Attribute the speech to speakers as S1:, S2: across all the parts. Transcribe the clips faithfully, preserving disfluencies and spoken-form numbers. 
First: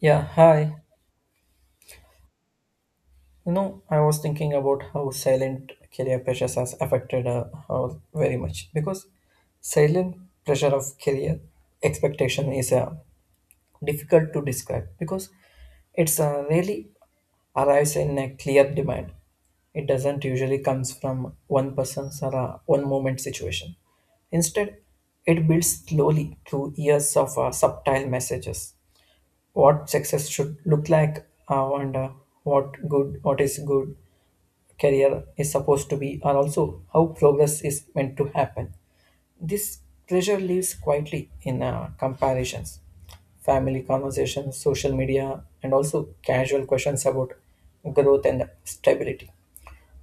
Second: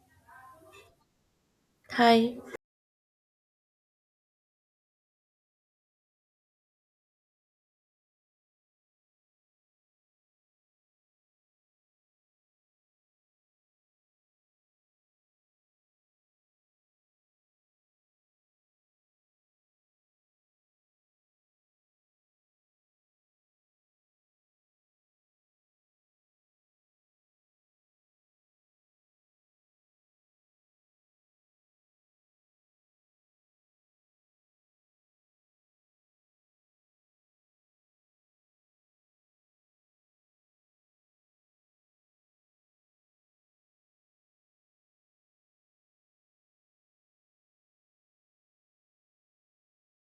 S1: Yeah, hi.
S2: Hi.
S1: You know, I was thinking about how silent career pressures has affected uh, how very much because silent pressure of career expectation is uh, difficult to describe because it's uh, really arrives in a clear demand. It doesn't usually comes from one person's or uh, one moment situation. Instead, it builds slowly through years of uh, subtle messages what success should look like uh, and uh, what good what is good career is supposed to be and also how progress is meant to happen. This pressure lives quietly in uh, comparisons, family conversations, social media, and also casual questions about growth and stability.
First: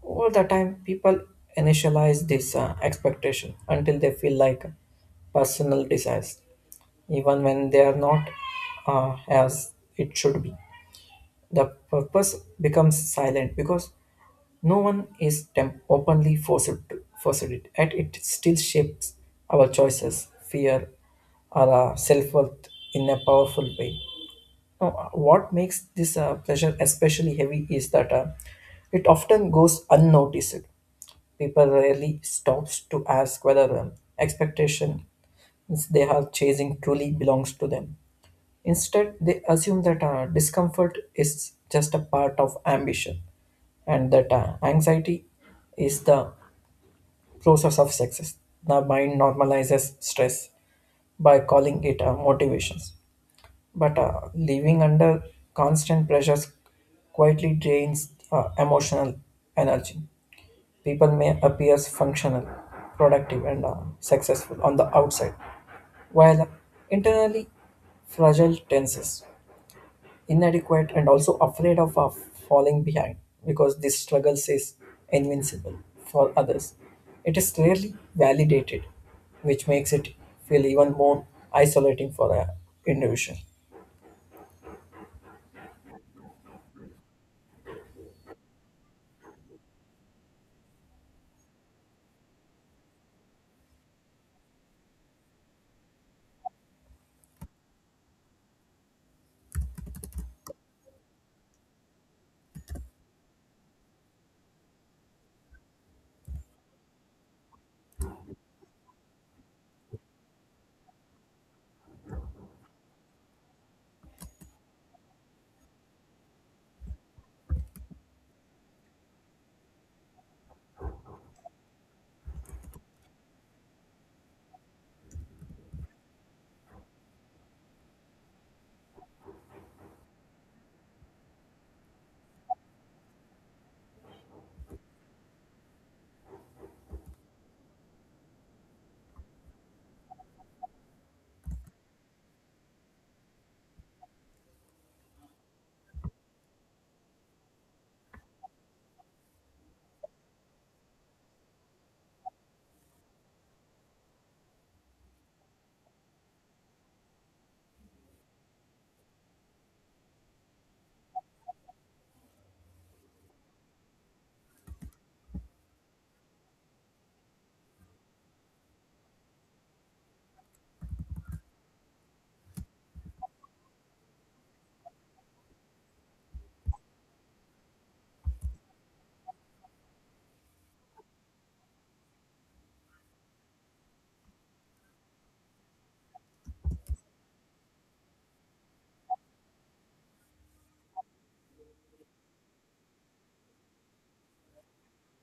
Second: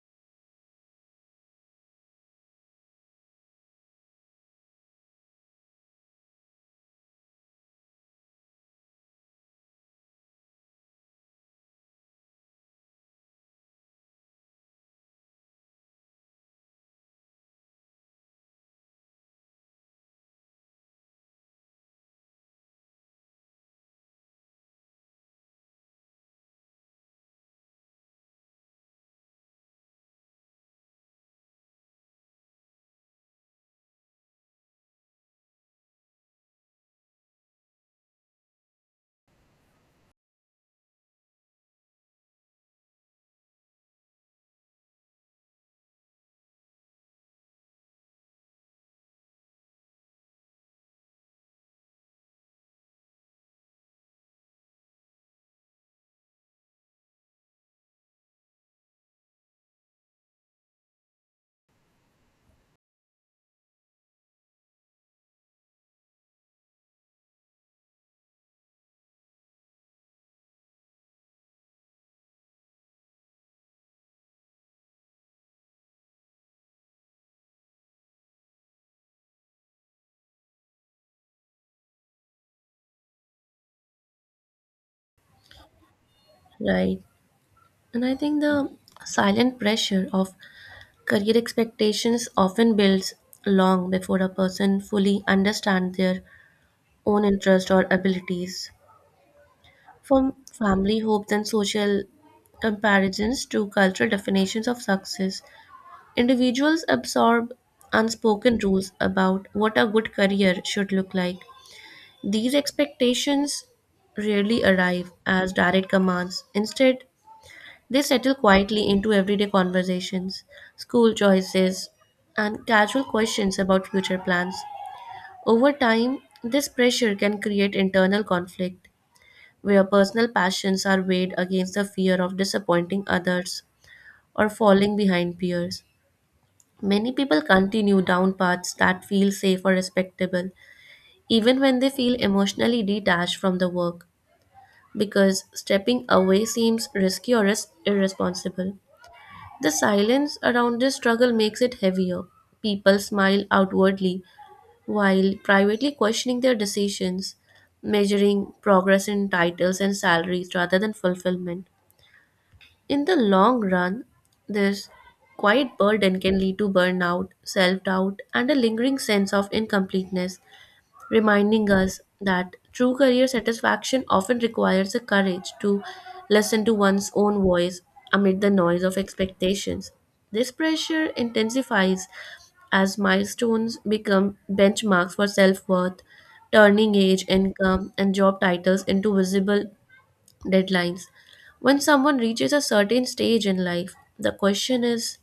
S1: All the time, people initialize this uh, expectation until they feel like personal desires, even when they are not uh, as it should be. The purpose becomes silent because no one is temp- openly forced to forced it yet it still shapes our choices fear or uh, self-worth in a powerful way. Now, uh, what makes this uh, pleasure especially heavy is that uh, it often goes unnoticed. People rarely stops to ask whether um, expectations they are chasing truly belongs to them. Instead, they assume that uh, discomfort is just a part of ambition and that uh, anxiety is the process of success. The mind normalizes stress by calling it uh, motivations. But uh, living under constant pressures quietly drains uh, emotional energy. People may appear functional, productive, and uh, successful on the outside, while internally fragile tenses inadequate and also afraid of, of falling behind because this struggle is invincible for others. It is rarely validated, which makes it feel even more isolating for an individual.
S2: Right. And I think the silent pressure of career expectations often builds long before a person fully understands their own interest or abilities. From family hopes and social comparisons to cultural definitions of success, individuals absorb unspoken rules about what a good career should look like. These expectations rarely arrive as direct commands. Instead, they settle quietly into everyday conversations, school choices, and casual questions about future plans. Over time, this pressure can create internal conflict where personal passions are weighed against the fear of disappointing others or falling behind peers. Many people continue down paths that feel safe or respectable, even when they feel emotionally detached from the work, because stepping away seems risky or is irresponsible. The silence around this struggle makes it heavier. People smile outwardly while privately questioning their decisions, measuring progress in titles and salaries rather than fulfillment. In the long run, this quiet burden can lead to burnout, self doubt, and a lingering sense of incompleteness reminding us that true career satisfaction often requires the courage to listen to one's own voice amid the noise of expectations. This pressure intensifies as milestones become benchmarks for self worth, turning age, income, and job titles into visible deadlines. When someone reaches a certain stage in life, the question is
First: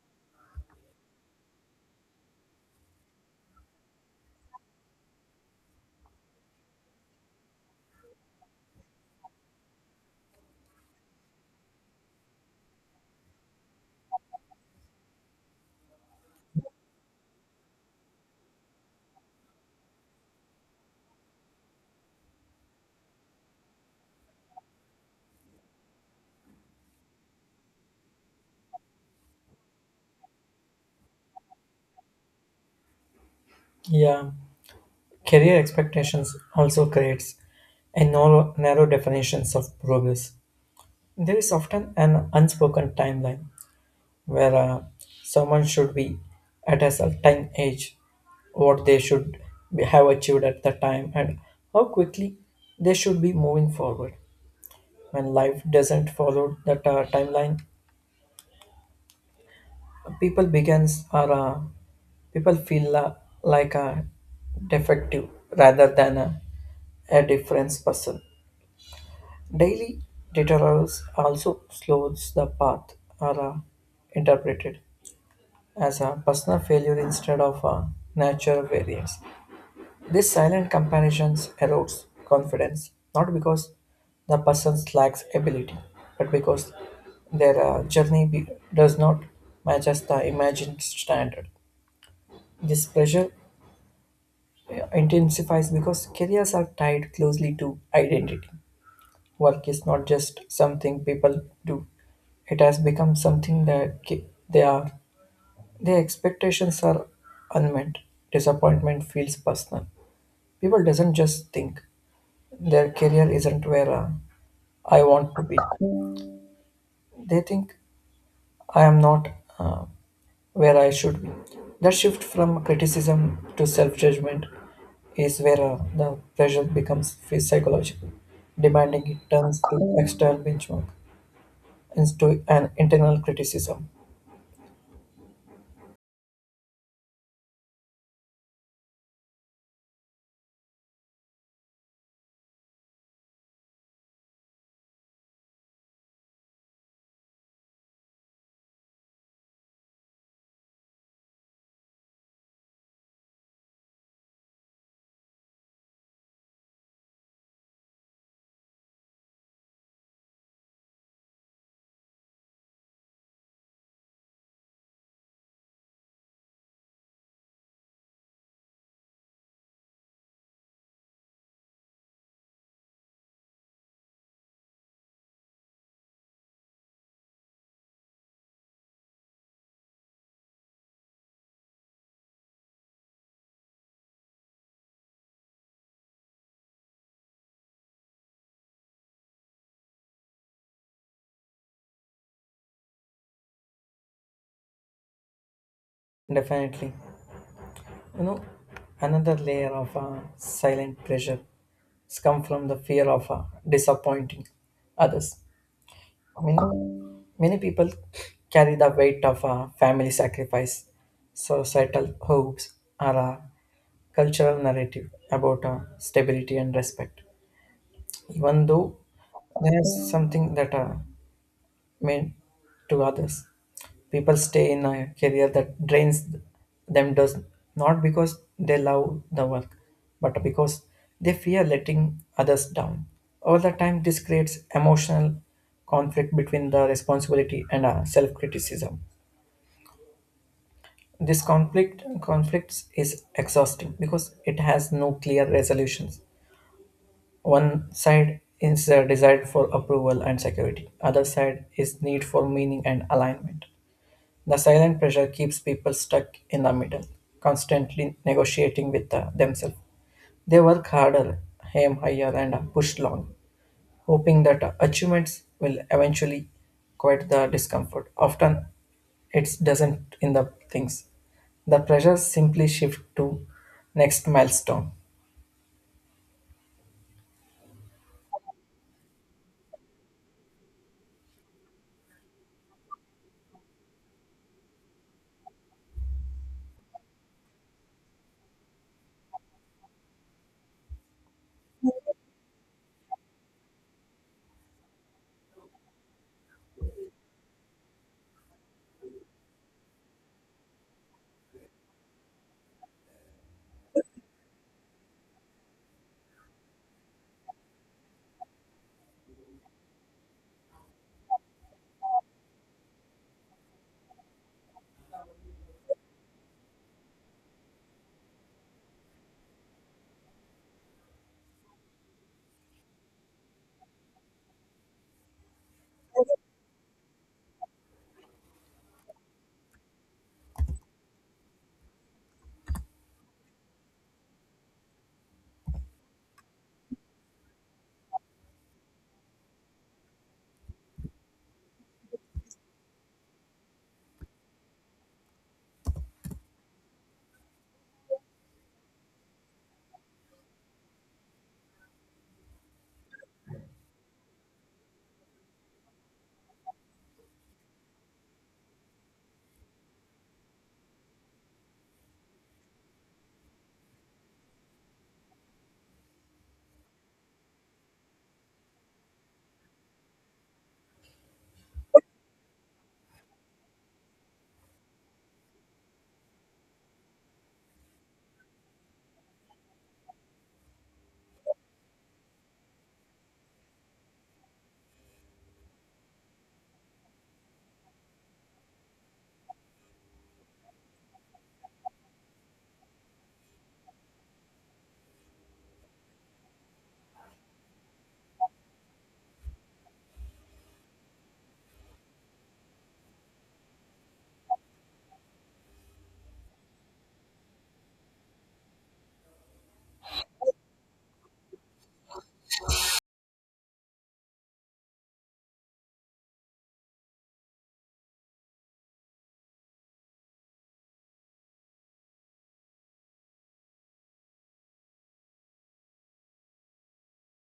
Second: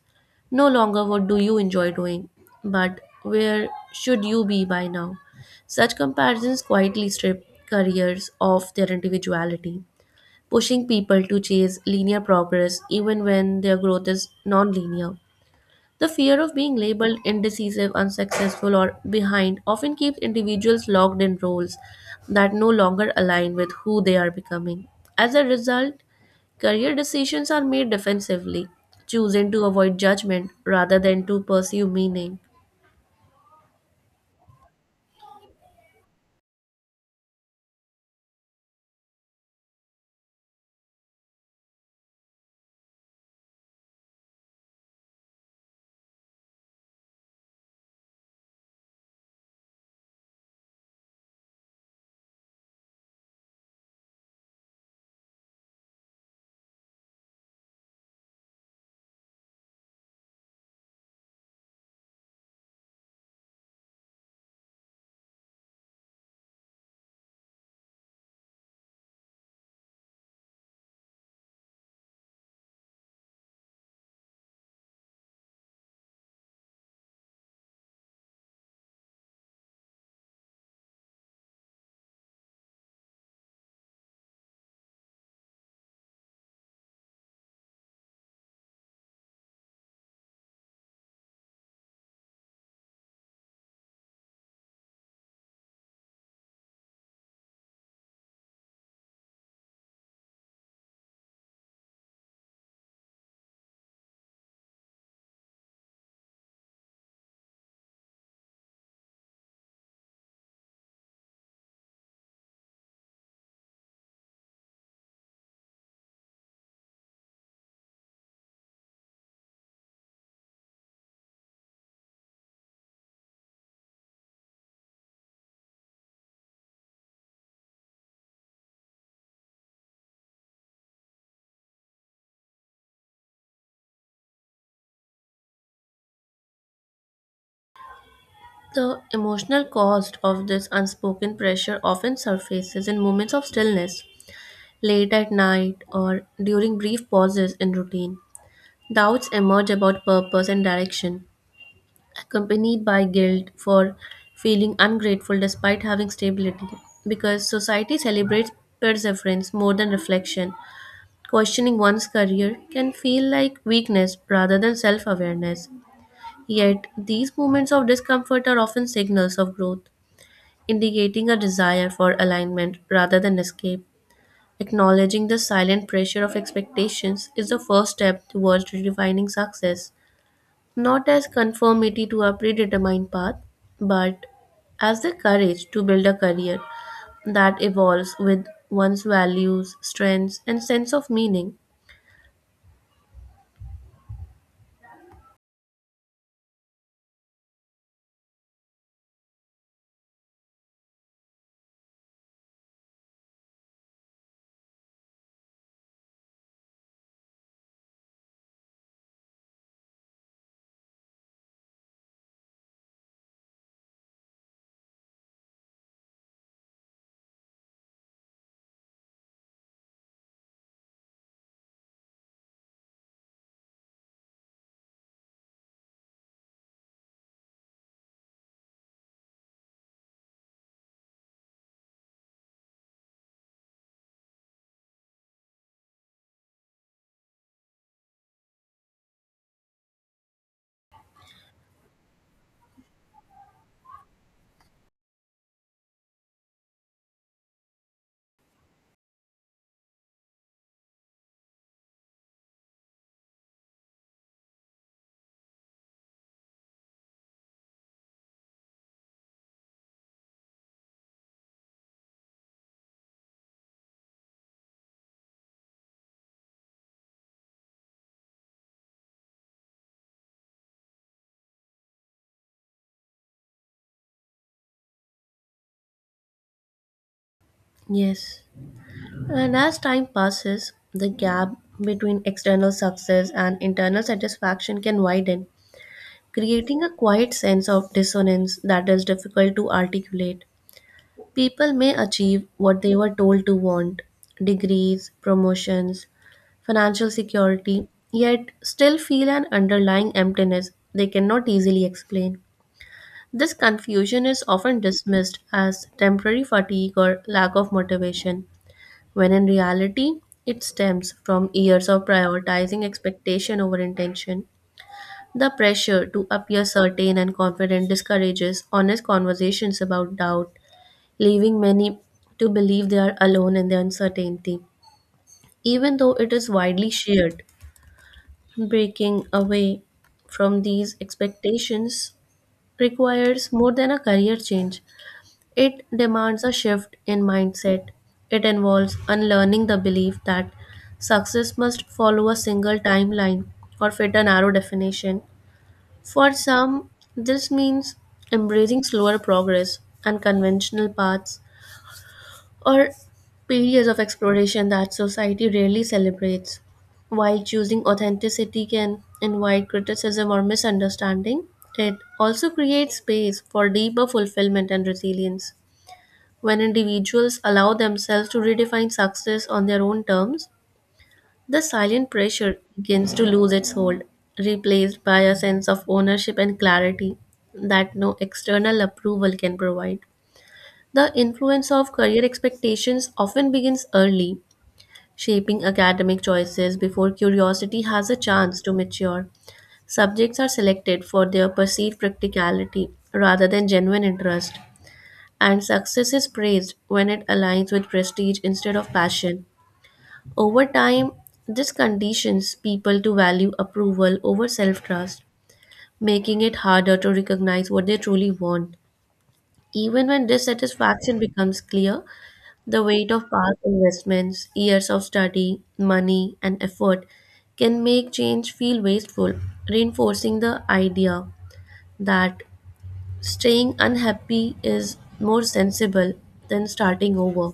S2: no longer what do you enjoy doing, but where should you be by now? Such comparisons quietly strip careers of their individuality, pushing people to chase linear progress even when their growth is non linear. The fear of being labeled indecisive, unsuccessful, or behind often keeps individuals locked in roles that no longer align with who they are becoming. As a result, career decisions are made defensively, choosing to avoid judgment rather than to pursue meaning.
S1: Yeah, career expectations also creates a narrow, narrow definitions of progress. There is often an unspoken timeline where uh, someone should be at a certain age, what they should be, have achieved at the time, and how quickly they should be moving forward. When life doesn't follow that uh, timeline, people begins are uh, people feel la like a defective rather than a, a difference person. Daily deterrence also slows the path are uh, interpreted as a personal failure instead of a natural variance. This silent comparisons erodes confidence, not because the person lacks ability, but because their uh, journey be- does not match as the imagined standard. This pressure uh, intensifies because careers are tied closely to identity. Work is not just something people do; it has become something that ca- they are. Their expectations are unmet. Disappointment feels personal. People doesn't just think; their career isn't where uh, I want to be. They think I am not uh, where I should be. That shift from criticism to self judgment is where uh, the pressure becomes phy- psychological, demanding it turns to external benchmark into an internal criticism.
S2: The emotional cost of this unspoken pressure often surfaces in moments of stillness, late at night, or during brief pauses in routine. Doubts emerge about purpose and direction, accompanied by guilt for feeling ungrateful despite having stability, because society celebrates perseverance more than reflection. Questioning one's career can feel like weakness rather than self awareness. Yet, these moments of discomfort are often signals of growth, indicating a desire for alignment rather than escape. Acknowledging the silent pressure of expectations is the first step towards redefining success, not as conformity to a predetermined path, but as the courage to build a career that evolves with one's values, strengths, and sense of meaning.
S1: Definitely. You know, another layer of uh, silent pressure has come from the fear of uh, disappointing others. I mean, many people carry the weight of uh, family sacrifice, societal hopes, or a cultural narrative about uh, stability and respect. Even though there's something that uh, meant to others. People stay in a career that drains them does not because they love the work, but because they fear letting others down. Over the time, this creates emotional conflict between the responsibility and uh, self-criticism. This conflict conflicts is exhausting because it has no clear resolutions. One side is a desire for approval and security. Other side is need for meaning and alignment. The silent pressure keeps people stuck in the middle, constantly negotiating with uh, themselves. They work harder, aim higher, and uh, push long, hoping that uh, achievements will eventually quiet the discomfort. Often, it doesn't in the things. The pressure simply shift to next milestone.
S2: Yes. And as time passes, the gap between external success and internal satisfaction can widen, creating a quiet sense of dissonance that is difficult to articulate. People may achieve what they were told to want: degrees, promotions, financial security, yet still feel an underlying emptiness they cannot easily explain. This confusion is often dismissed as temporary fatigue or lack of motivation, when in reality, it stems from years of prioritizing expectation over intention. The pressure to appear certain and confident discourages honest conversations about doubt, leaving many to believe they are alone in their uncertainty, even though it is widely shared. Breaking away from these expectations requires more than a career change. It demands a shift in mindset. It involves unlearning the belief that success must follow a single timeline or fit a narrow definition. For some, this means embracing slower progress and conventional paths or periods of exploration that society rarely celebrates. While choosing authenticity can invite criticism or misunderstanding, it also creates space for deeper fulfillment and resilience. When individuals allow themselves to redefine success on their own terms, the silent pressure begins to lose its hold, replaced by a sense of ownership and clarity that no external approval can provide. The influence of career expectations often begins early, shaping academic choices before curiosity has a chance to mature. Subjects are selected for their perceived practicality rather than genuine interest, and success is praised when it aligns with prestige instead of passion. Over time, this conditions people to value approval over self trust, making it harder to recognize what they truly want. Even when dissatisfaction becomes clear, the weight of past investments, years of study, money, and effort can make change feel wasteful, reinforcing the idea that staying unhappy is more sensible than starting over.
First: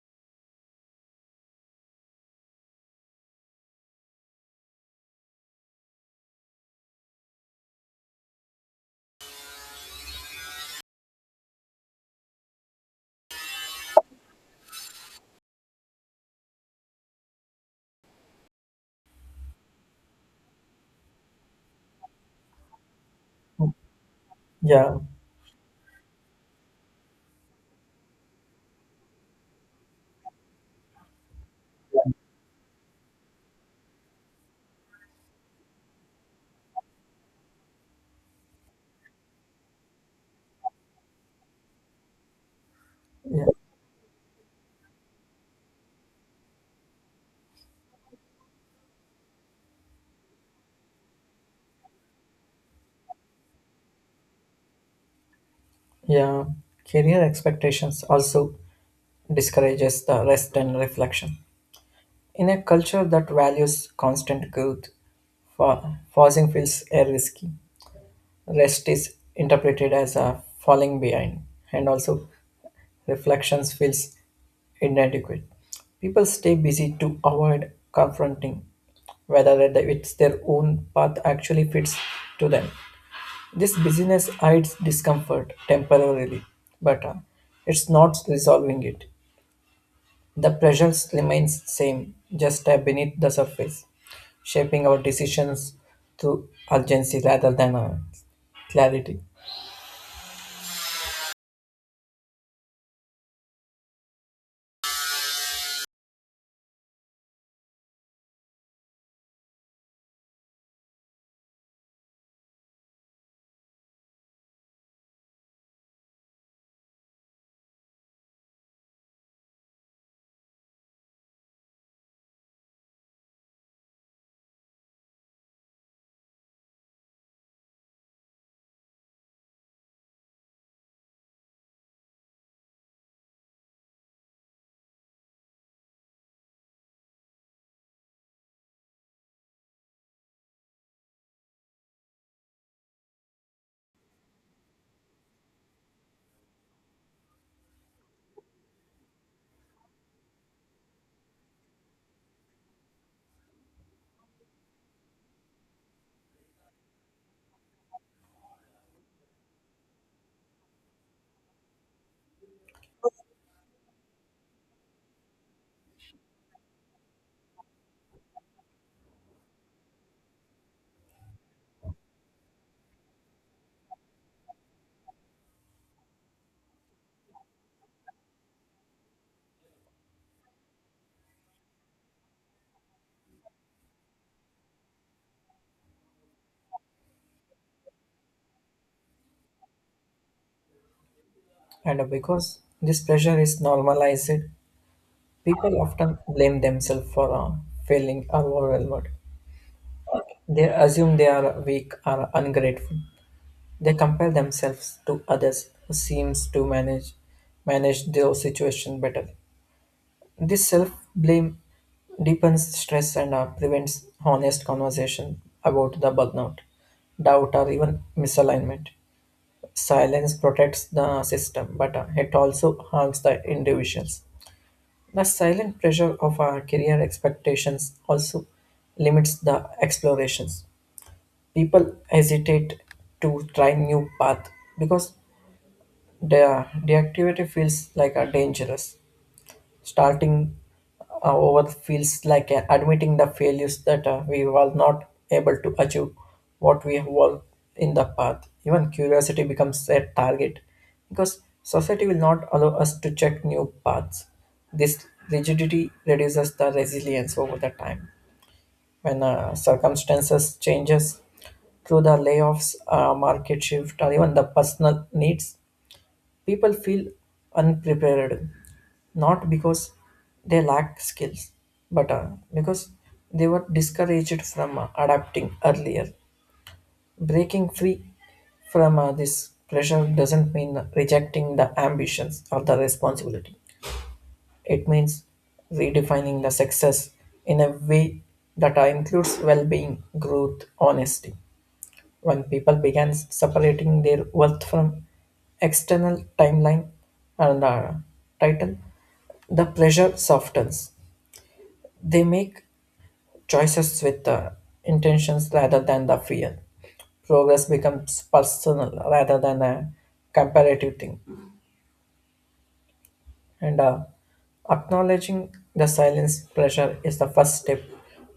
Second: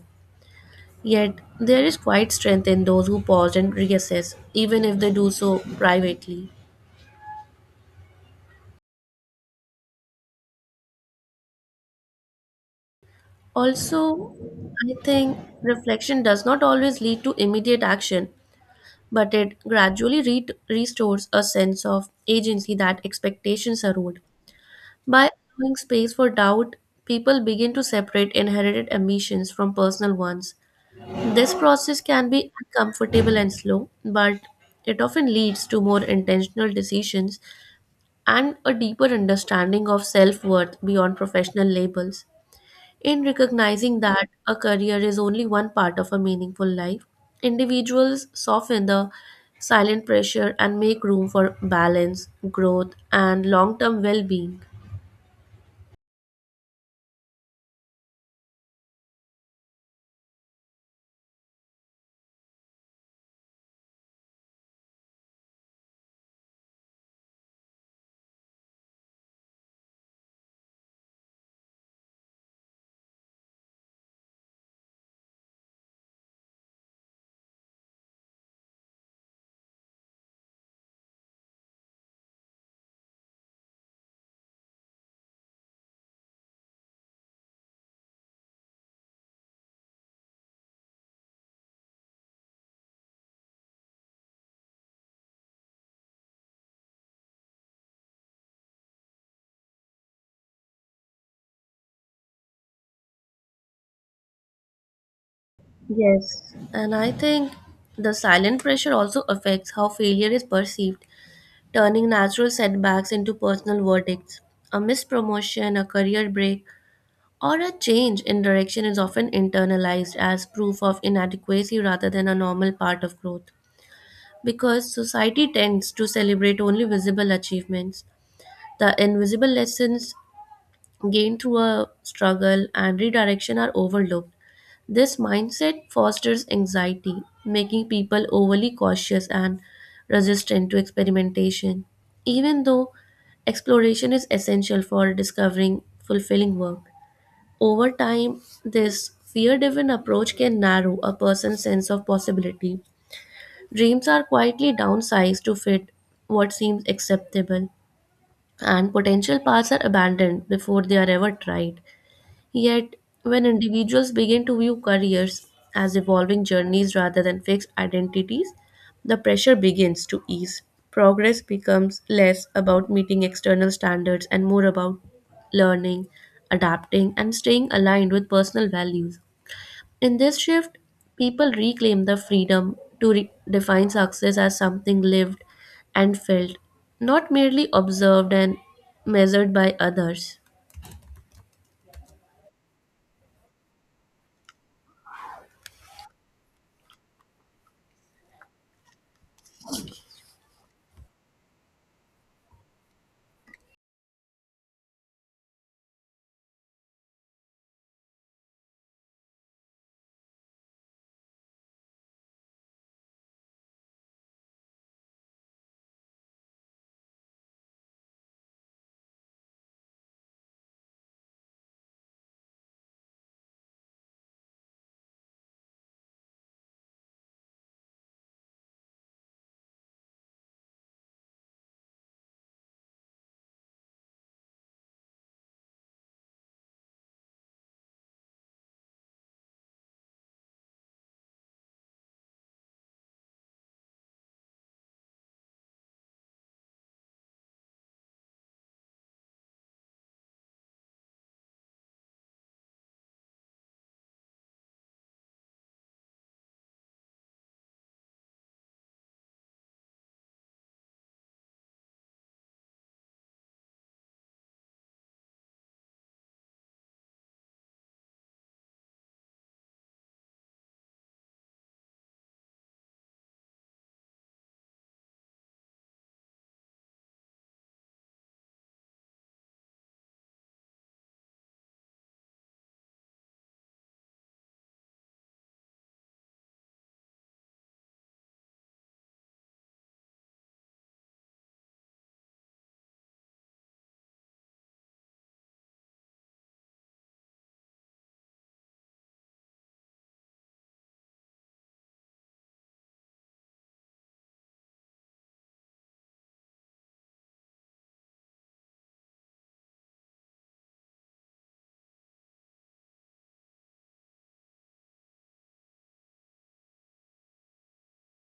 S2: Yet, there is quite strength in those who pause and reassess, even if they do so privately. Also, I think reflection does not always lead to immediate action, but it gradually re- restores a sense of agency that expectations erode.
S1: Yeah,
S2: By allowing space for doubt, people begin to separate inherited ambitions from personal ones. This process can be uncomfortable and slow, but it often leads to more intentional decisions and a deeper understanding of self worth beyond professional labels. In
S1: yeah,
S2: recognizing that a career is only one part of a meaningful life, individuals soften the silent pressure and make room for balance, growth, and long term well being.
S1: yeah. Career expectations also discourages the rest and reflection. In a culture that values constant growth, fa- pausing feels uh, risky. Rest is interpreted as a falling behind, and also reflections feels inadequate. People stay busy to avoid confronting whether that it's their own path actually fits to them. This busyness hides discomfort temporarily, but uh, it's not resolving it. The pressures remains same, just uh, beneath the surface, shaping our decisions through urgency rather than uh, clarity.
S2: Yes. And I think the silent pressure also affects how failure is perceived, turning natural setbacks into personal verdicts. A missed promotion, a career break, or a change in direction is often internalized as proof of inadequacy rather than a normal part of growth, because society tends to celebrate only visible achievements. The invisible lessons gained through a struggle and redirection are overlooked. This mindset fosters anxiety, making people overly cautious and resistant to experimentation. Even though exploration is essential for discovering fulfilling work, over time, this fear driven approach can narrow a person's sense of possibility. Dreams are quietly downsized to fit what seems acceptable, and potential paths are abandoned before they are ever tried. Yet, when individuals begin to view careers as evolving journeys rather than fixed identities, the pressure begins to ease. Progress becomes less about meeting external standards and more about learning, adapting, and staying aligned with personal values. In this shift, people reclaim the freedom to re- define success as something lived and felt, not merely observed and measured by others.
S1: And because this pressure is normalized, people often blame themselves for uh, failing or overwhelmed. They assume they are weak or ungrateful. They compare themselves to others who seems to manage manage their situation better. This self blame deepens stress and uh, prevents honest conversation about the burnout, doubt, or even misalignment. Silence protects the system, but uh, it also harms the individuals. The silent pressure of our career expectations also limits the explorations. People hesitate to try new path because their deactivity feels like a dangerous. Starting uh, over feels like uh, admitting the failures that uh, we were not able to achieve what we have won in the path. Even curiosity becomes a target because society will not allow us to check new paths. This rigidity reduces the resilience over the time. When uh, circumstances changes through the layoffs, uh, market shift, or even the personal needs, people feel unprepared, not because they lack skills, but uh, because they were discouraged from uh, adapting earlier. Breaking free from uh, this pressure doesn't mean rejecting the ambitions or the responsibility. It means redefining the success in a way that uh, includes well being, growth, honesty when people began separating their worth from external timeline and uh, title, the pressure softens. They make choices with uh, intentions rather than the fear. Progress becomes personal rather than a comparative thing. And uh, acknowledging the silence pressure is the first step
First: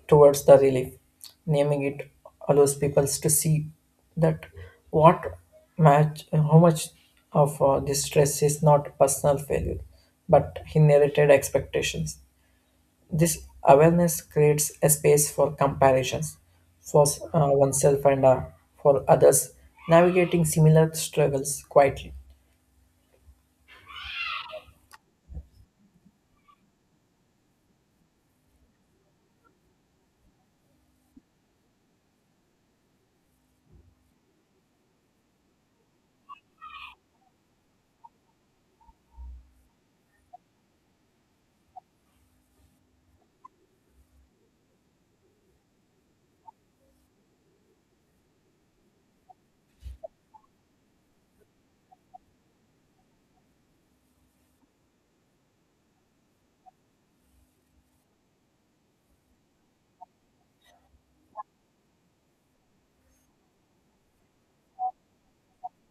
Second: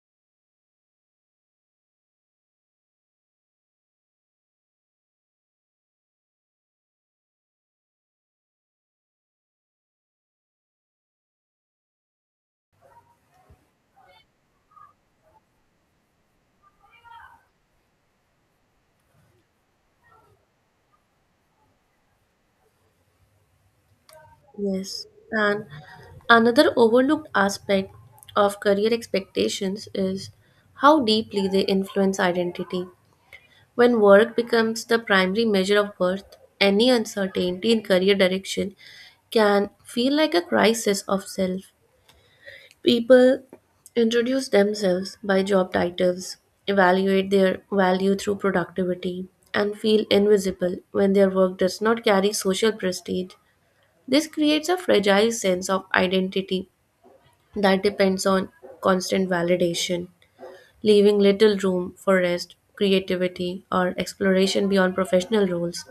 S1: towards the relief. Naming it allows people to see that what match, how much of uh, this stress is not personal failure, but inherited expectations. This awareness creates a space for comparisons for uh, oneself and uh, for others, navigating similar struggles quietly.
S2: Yes. And another overlooked aspect of career expectations is how deeply they influence identity. When work becomes the primary measure of worth, any uncertainty in career direction can feel like a crisis of self. People introduce themselves by job titles, evaluate their value through productivity, and feel invisible when their work does not carry social prestige. This creates a fragile sense of identity that depends on constant validation, leaving little room for rest, creativity, or exploration beyond professional roles.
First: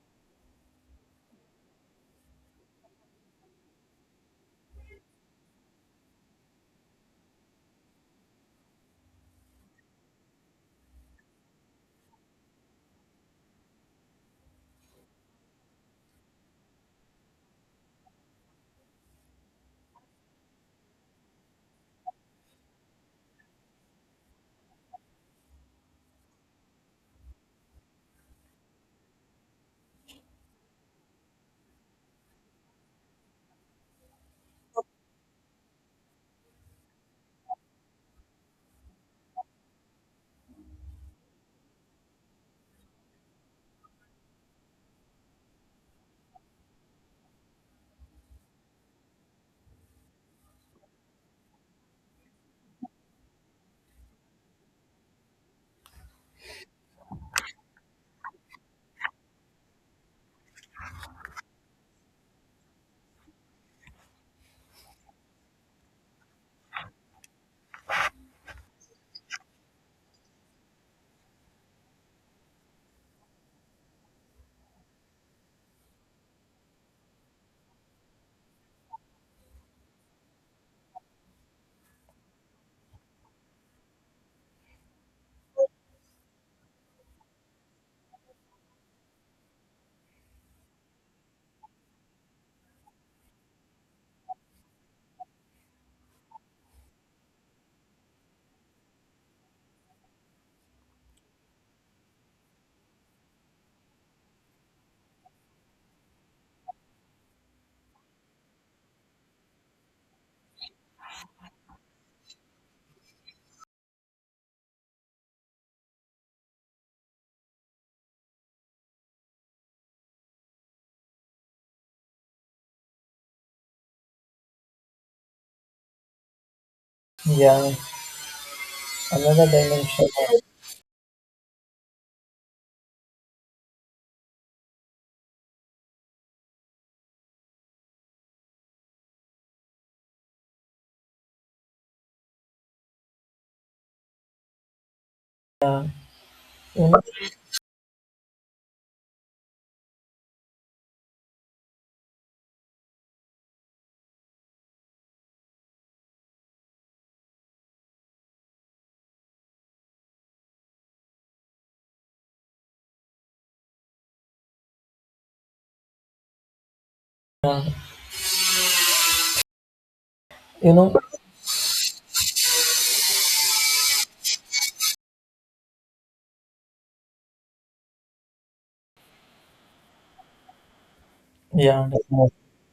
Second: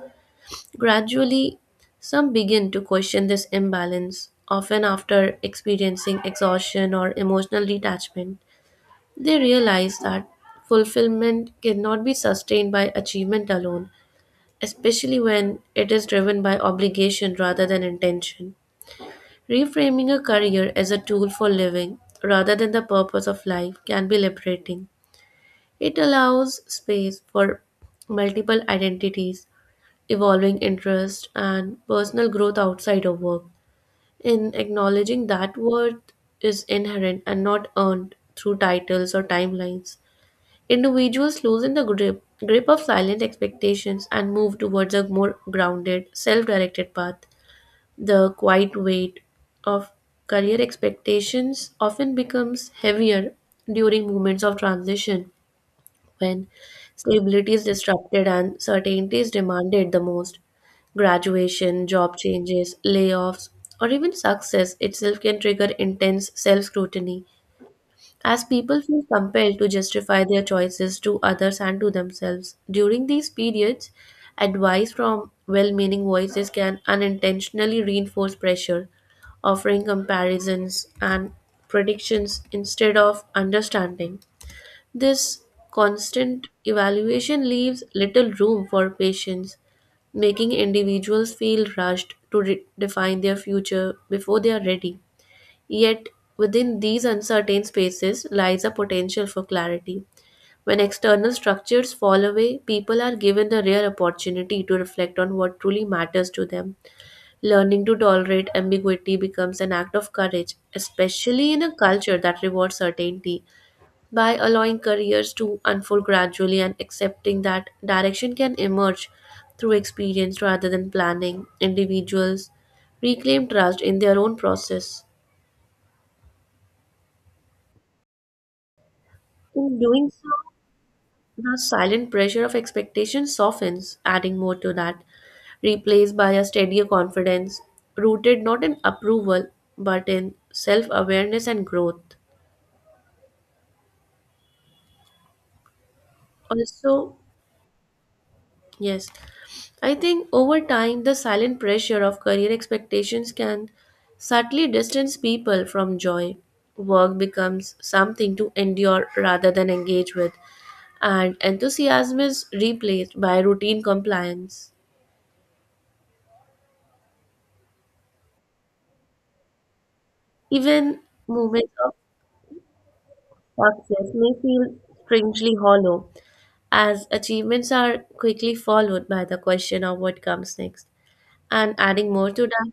S2: Gradually, some begin to question this imbalance, often after experiencing exhaustion or emotional detachment. They realize that fulfillment cannot be sustained by achievement alone, especially when it is driven by obligation rather than intention. Reframing a career as a tool for living rather than the purpose of life can be liberating. It allows space for multiple identities, evolving interests, and personal growth outside of work. In acknowledging that worth is inherent and not earned through titles or timelines, individuals loosen the grip, grip of silent expectations and move towards a more grounded, self directed path. The quiet weight of career expectations often becomes heavier during moments of transition, when stability is disrupted and certainty is demanded the most. Graduation, job changes, layoffs, or even success itself can trigger intense self scrutiny as people feel compelled to justify their choices to others and to themselves. During these periods, advice from well meaning voices can unintentionally reinforce pressure, offering comparisons and predictions instead of understanding. This constant evaluation leaves little room for patience, making individuals feel rushed to re- define their future before they are ready. Yet, within these uncertain spaces lies a potential for clarity. When external structures fall away, people are given a rare opportunity to reflect on what truly matters to them. Learning to tolerate ambiguity becomes an act of courage, especially in a culture that rewards certainty. By allowing careers to unfold gradually and accepting that direction can emerge through experience rather than planning, individuals reclaim trust in their own process.
S1: Yeah, another
S2: In
S1: dimension.
S2: doing so, the silent pressure of expectation softens, adding more to that, replaced by a steadier confidence, rooted not in approval but in self awareness and growth.
S1: Uh, you
S2: Also, yes, I think over time the silent pressure of career expectations can subtly distance people from joy. Work becomes something to endure rather than engage with, and enthusiasm is replaced by routine compliance.
S1: You know,
S2: Even moments of success may feel strangely hollow, as achievements are quickly followed by the question of what comes next. And
S1: yeah,
S2: adding
S1: definitely.
S2: more to that,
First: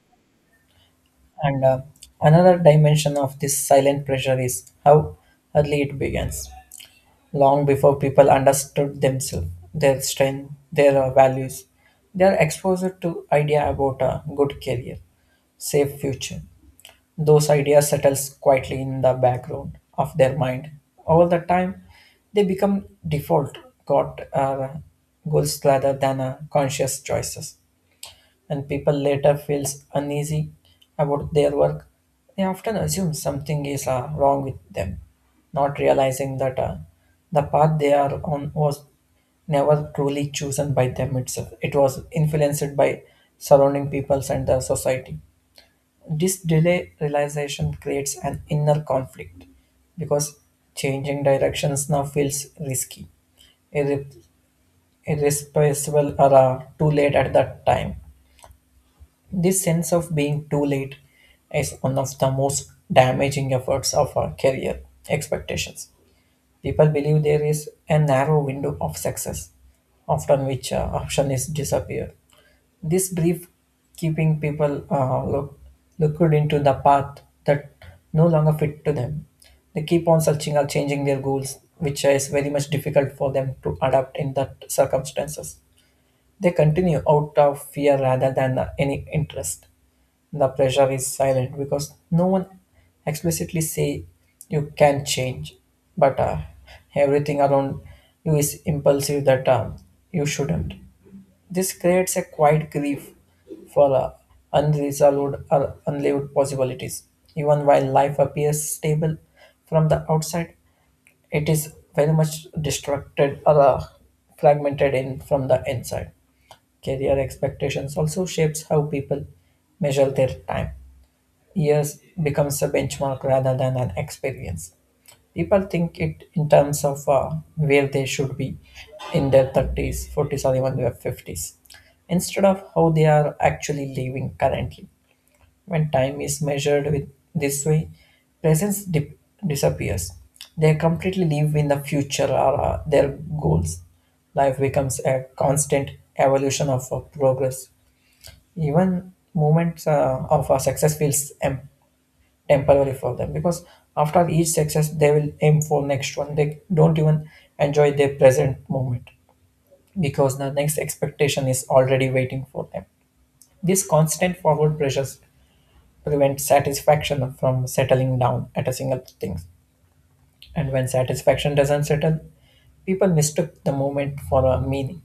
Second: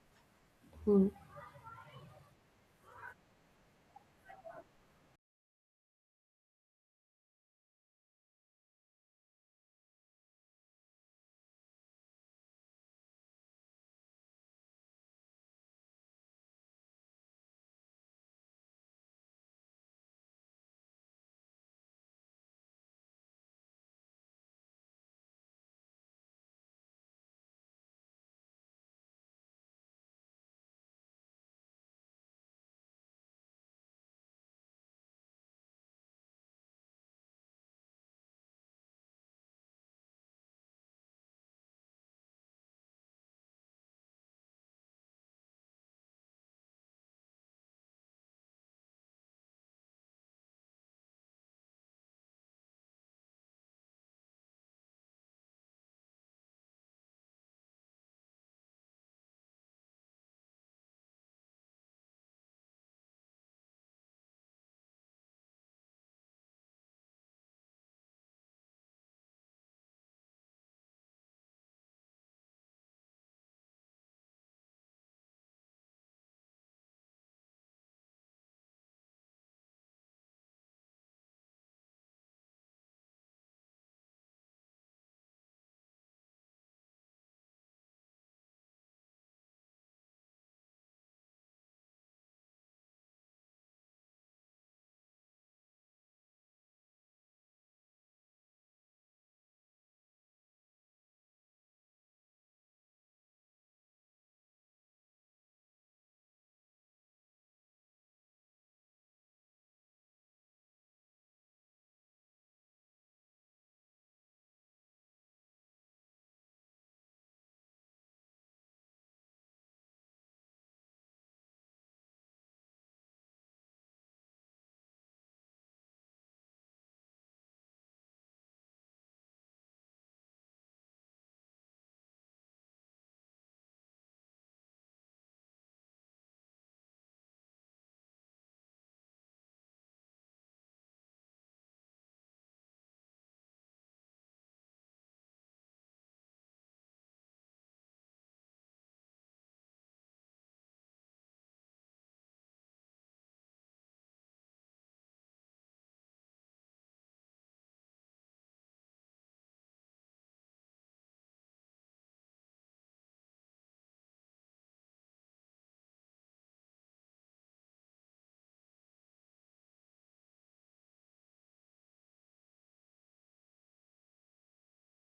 S2: hmm,
S1: And uh, another dimension of this silent pressure is how early it begins, long before people understood themselves, their strength, their uh, values. They are exposed to idea about a good career, safe future. Those ideas settles quietly in the background of their mind. Over the time, they become default got uh, goals rather than uh, conscious choices. And people later feels uneasy about their work, they often assume something is uh, wrong with them, not realizing that uh, the path they are on was never truly chosen by them itself. It was influenced by surrounding peoples and the society. This delay realization creates an inner conflict because changing directions now feels risky, irre- irresponsible, or uh, too late at that time. This sense of being too late is one of the most damaging efforts of our career expectations. People believe there is a narrow window of success, often which uh, option is disappear. This brief keeping people uh, look, looked into the path that no longer fit to them. They keep on searching or changing their goals, which is very much difficult for them to adapt in that circumstances. They continue out of fear rather than uh, any interest. The pressure is silent because no one explicitly say you can change, but uh, everything around you is impulsive that uh, you shouldn't. This creates a quiet grief for uh, unresolved or unlived possibilities, even while life appears stable from the outside. It is very much distracted or uh, fragmented in from the inside. Career expectations also shapes how people measure their time. Years becomes a benchmark rather than an experience. People think it in terms of uh, where they should be in their thirties, forties, or even their fifties, instead of how they are actually living currently. When time is measured with this way, presence dip- disappears. They completely live in the future or uh, their goals. Life becomes a constant evolution of uh, progress. Even moments uh, of uh, success feels empty temporary for them, because after each success they will aim for next one. They don't even enjoy their present moment because the next expectation is already waiting for them. This constant forward pressures prevent satisfaction from settling down at a single thing. And when satisfaction doesn't settle, people mistook the moment for a meaning.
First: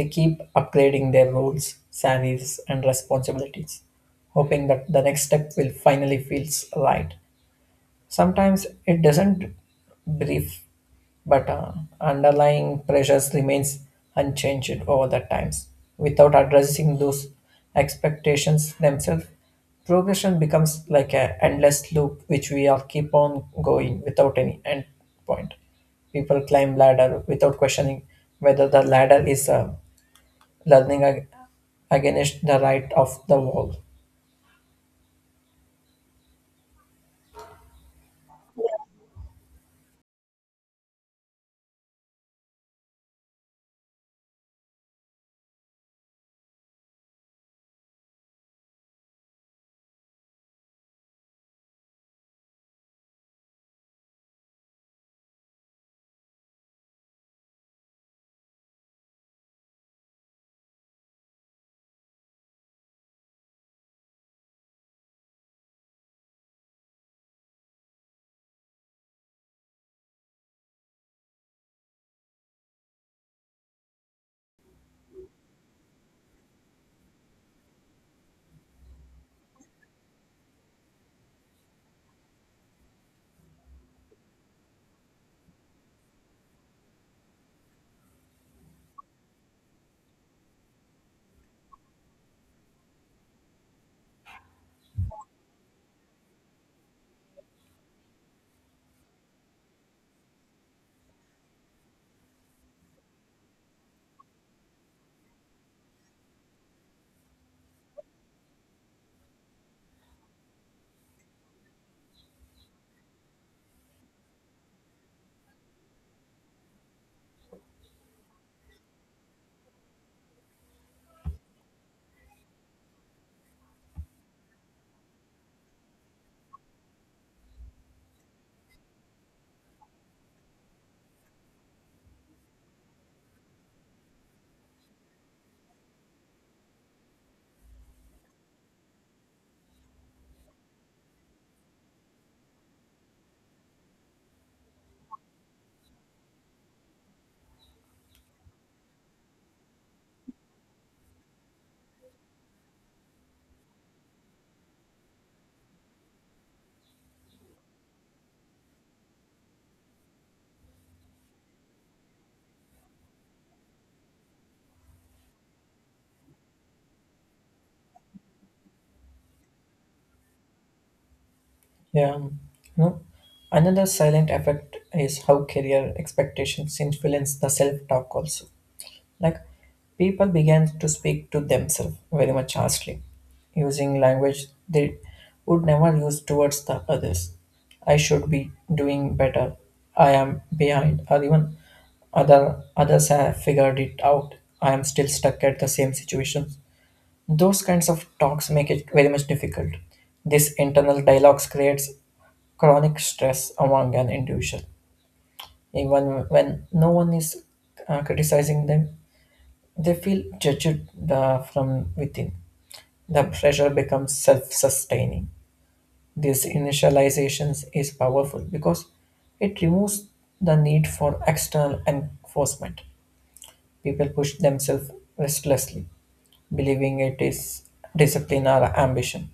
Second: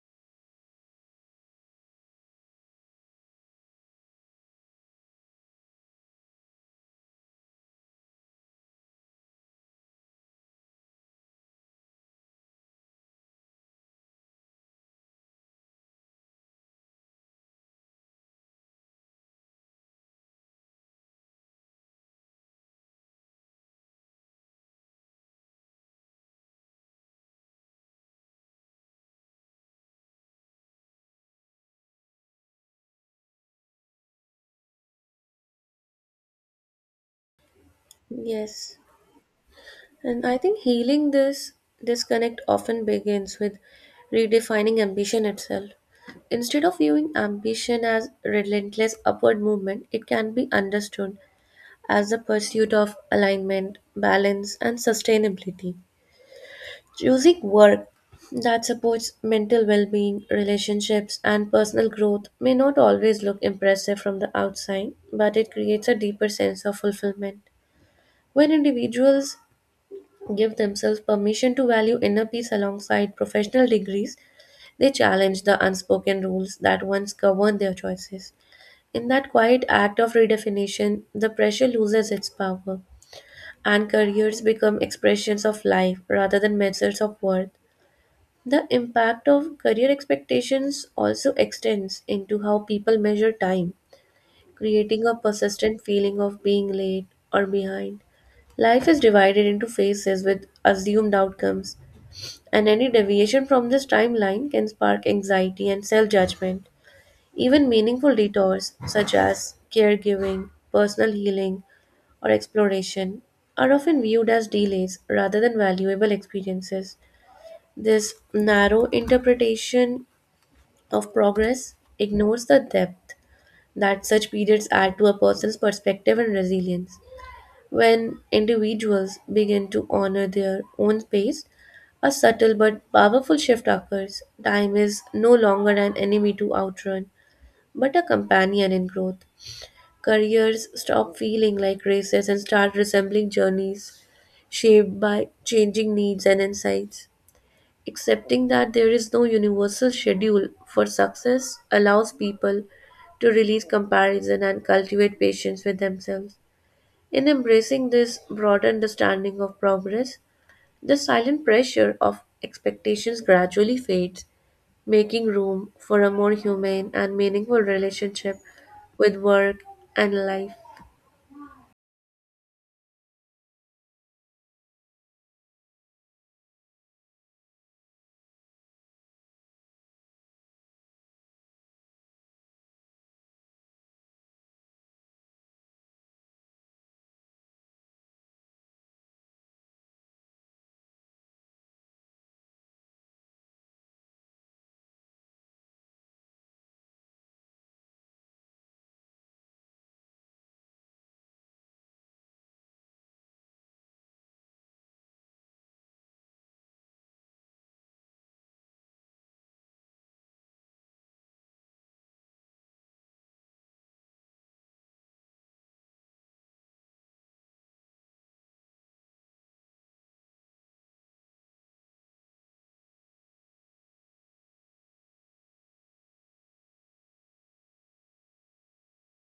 S1: They keep upgrading their roles salaries and responsibilities, hoping that the next step will finally feels right. Sometimes it doesn't brief, but uh, underlying pressures remains unchanged over the times. Without addressing those expectations themselves, progression becomes like an endless loop which we all keep on going without any end point. People climb ladder without questioning whether the ladder is uh, learning ag- against the right of the wall.
S2: yes, and I think healing this disconnect often begins with redefining ambition itself. Instead of viewing ambition as relentless upward movement, it can be understood as the pursuit of alignment, balance, and sustainability. Choosing work that supports mental well being, relationships, and personal growth may not always look impressive from the outside, but it creates a deeper sense of fulfillment. When individuals give themselves permission to value inner peace alongside professional degrees, they challenge the unspoken rules that once governed their choices. In that quiet act of redefinition, the pressure loses its power, and careers become expressions of life rather than measures of worth. The impact of career expectations also extends into how people measure time, creating a persistent feeling of being late or behind. Life is divided into phases with assumed outcomes, and any deviation from this timeline can spark anxiety and self judgment. Even meaningful detours, such as caregiving, personal healing, or exploration, are often viewed as delays rather than valuable experiences. This narrow interpretation of progress ignores the depth that such periods add to a person's perspective and resilience. When individuals begin to honor their own pace, a subtle but powerful shift occurs. Time is no longer an enemy to outrun, but a companion in growth. Careers stop feeling like races and start resembling journeys shaped by changing needs and insights. Accepting that there is no universal schedule for success allows people to release comparison and cultivate patience with themselves. In embracing this broader understanding of progress, the silent pressure of expectations gradually fades, making room for a more humane and meaningful relationship with work and life.
S1: Yeah, um, you know, another silent effect is how career expectations influence the self-talk also. Like people began to speak to themselves very much harshly, using language they would never use towards the others. I should be doing better. I am behind, or even other others have figured it out. I am still stuck at the same situation. Those kinds of talks make it very much difficult. This internal dialogues creates chronic stress among an individual. Even when no one is uh, criticizing them, they feel judged uh, from within. The pressure becomes self-sustaining. This initialization is powerful because it removes the need for external enforcement. People push themselves restlessly believing it is discipline or ambition.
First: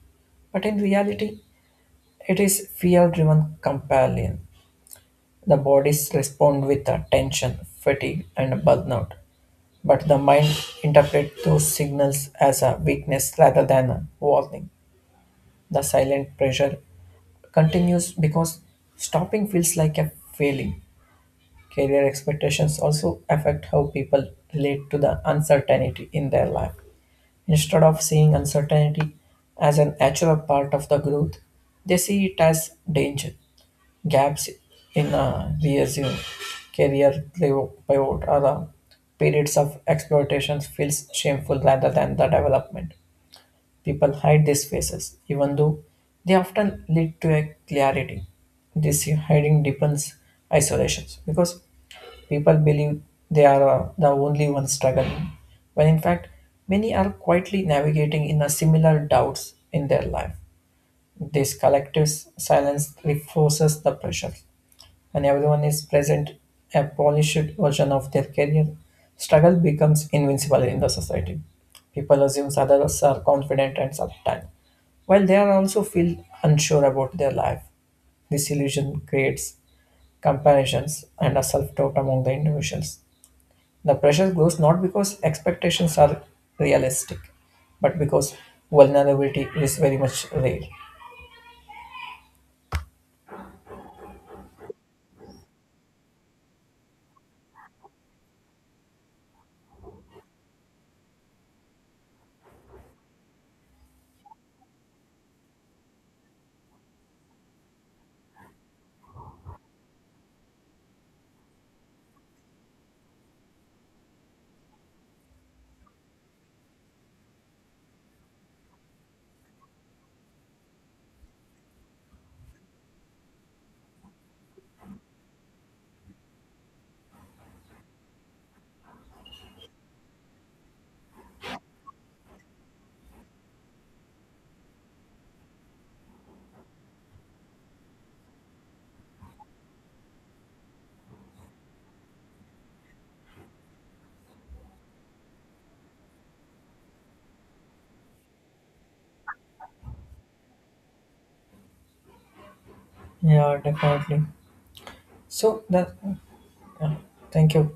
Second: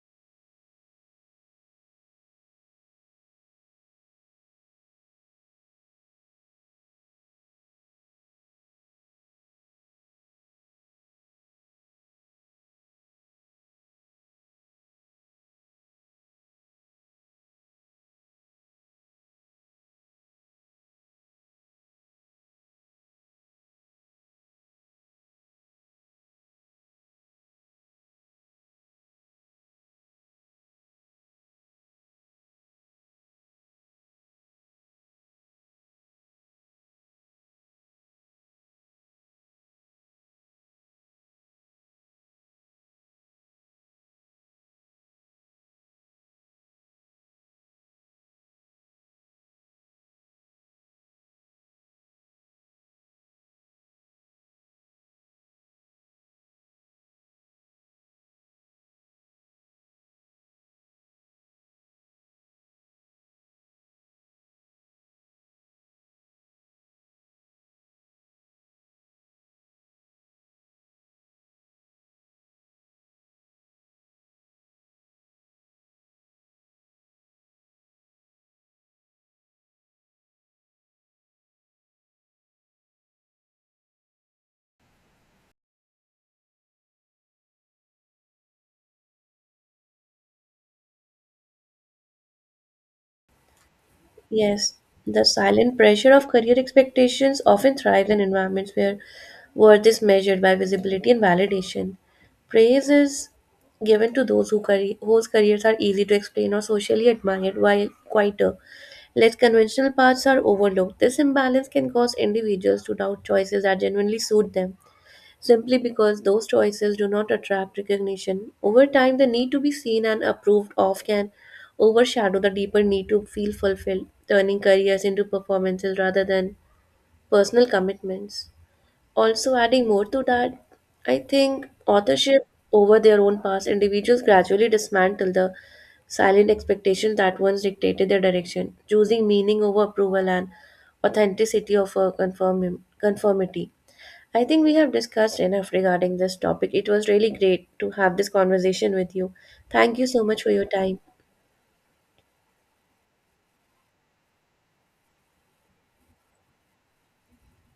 S1: But in reality, it is fear driven compulsion. The bodies respond with uh, tension, fatigue, and burnout, but the mind interprets those signals as a weakness rather than a warning. The silent pressure continues because stopping feels like a failing. Career expectations also affect how people relate to the uncertainty in their life. Instead of seeing uncertainty as an natural part of the growth, they see it as danger. Gaps in a resume, career pivot, or the periods of exploitation feels shameful rather than the development. People hide these faces, even though they often lead to a clarity. This hiding deepens isolations because people believe they are uh, the only ones struggling, when in fact, many are quietly navigating in a similar doubts in their life. This collective s- silence reinforces the pressure. When everyone is present, a polished version of their career, struggle becomes invincible in the society. People assume others are confident and certain, while they are also feel unsure about their life. This illusion creates comparisons and a self-doubt among the individuals. The pressure grows not because expectations are realistic, but because vulnerability is very much real.
S2: Yes, the silent pressure of career expectations often thrives in environments where worth is measured by visibility and validation. Praise is given to those who carry, whose careers are easy to explain or socially admired, while quieter, less conventional paths are overlooked. This imbalance can cause individuals to doubt choices that genuinely suit them simply because those choices do not attract recognition. Over time, the need to be seen and approved of can overshadow the deeper need to feel fulfilled, turning careers into performances rather than personal commitments. Also, adding more to that, I think authorship over their own past, individuals gradually dismantle the silent expectations that once dictated their direction, choosing meaning over approval and authenticity of a conform- conformity. I think we have discussed enough regarding this topic. It was really great to have this conversation with you. Thank you so much for your time.
S1: Yeah, definitely. So that thank you.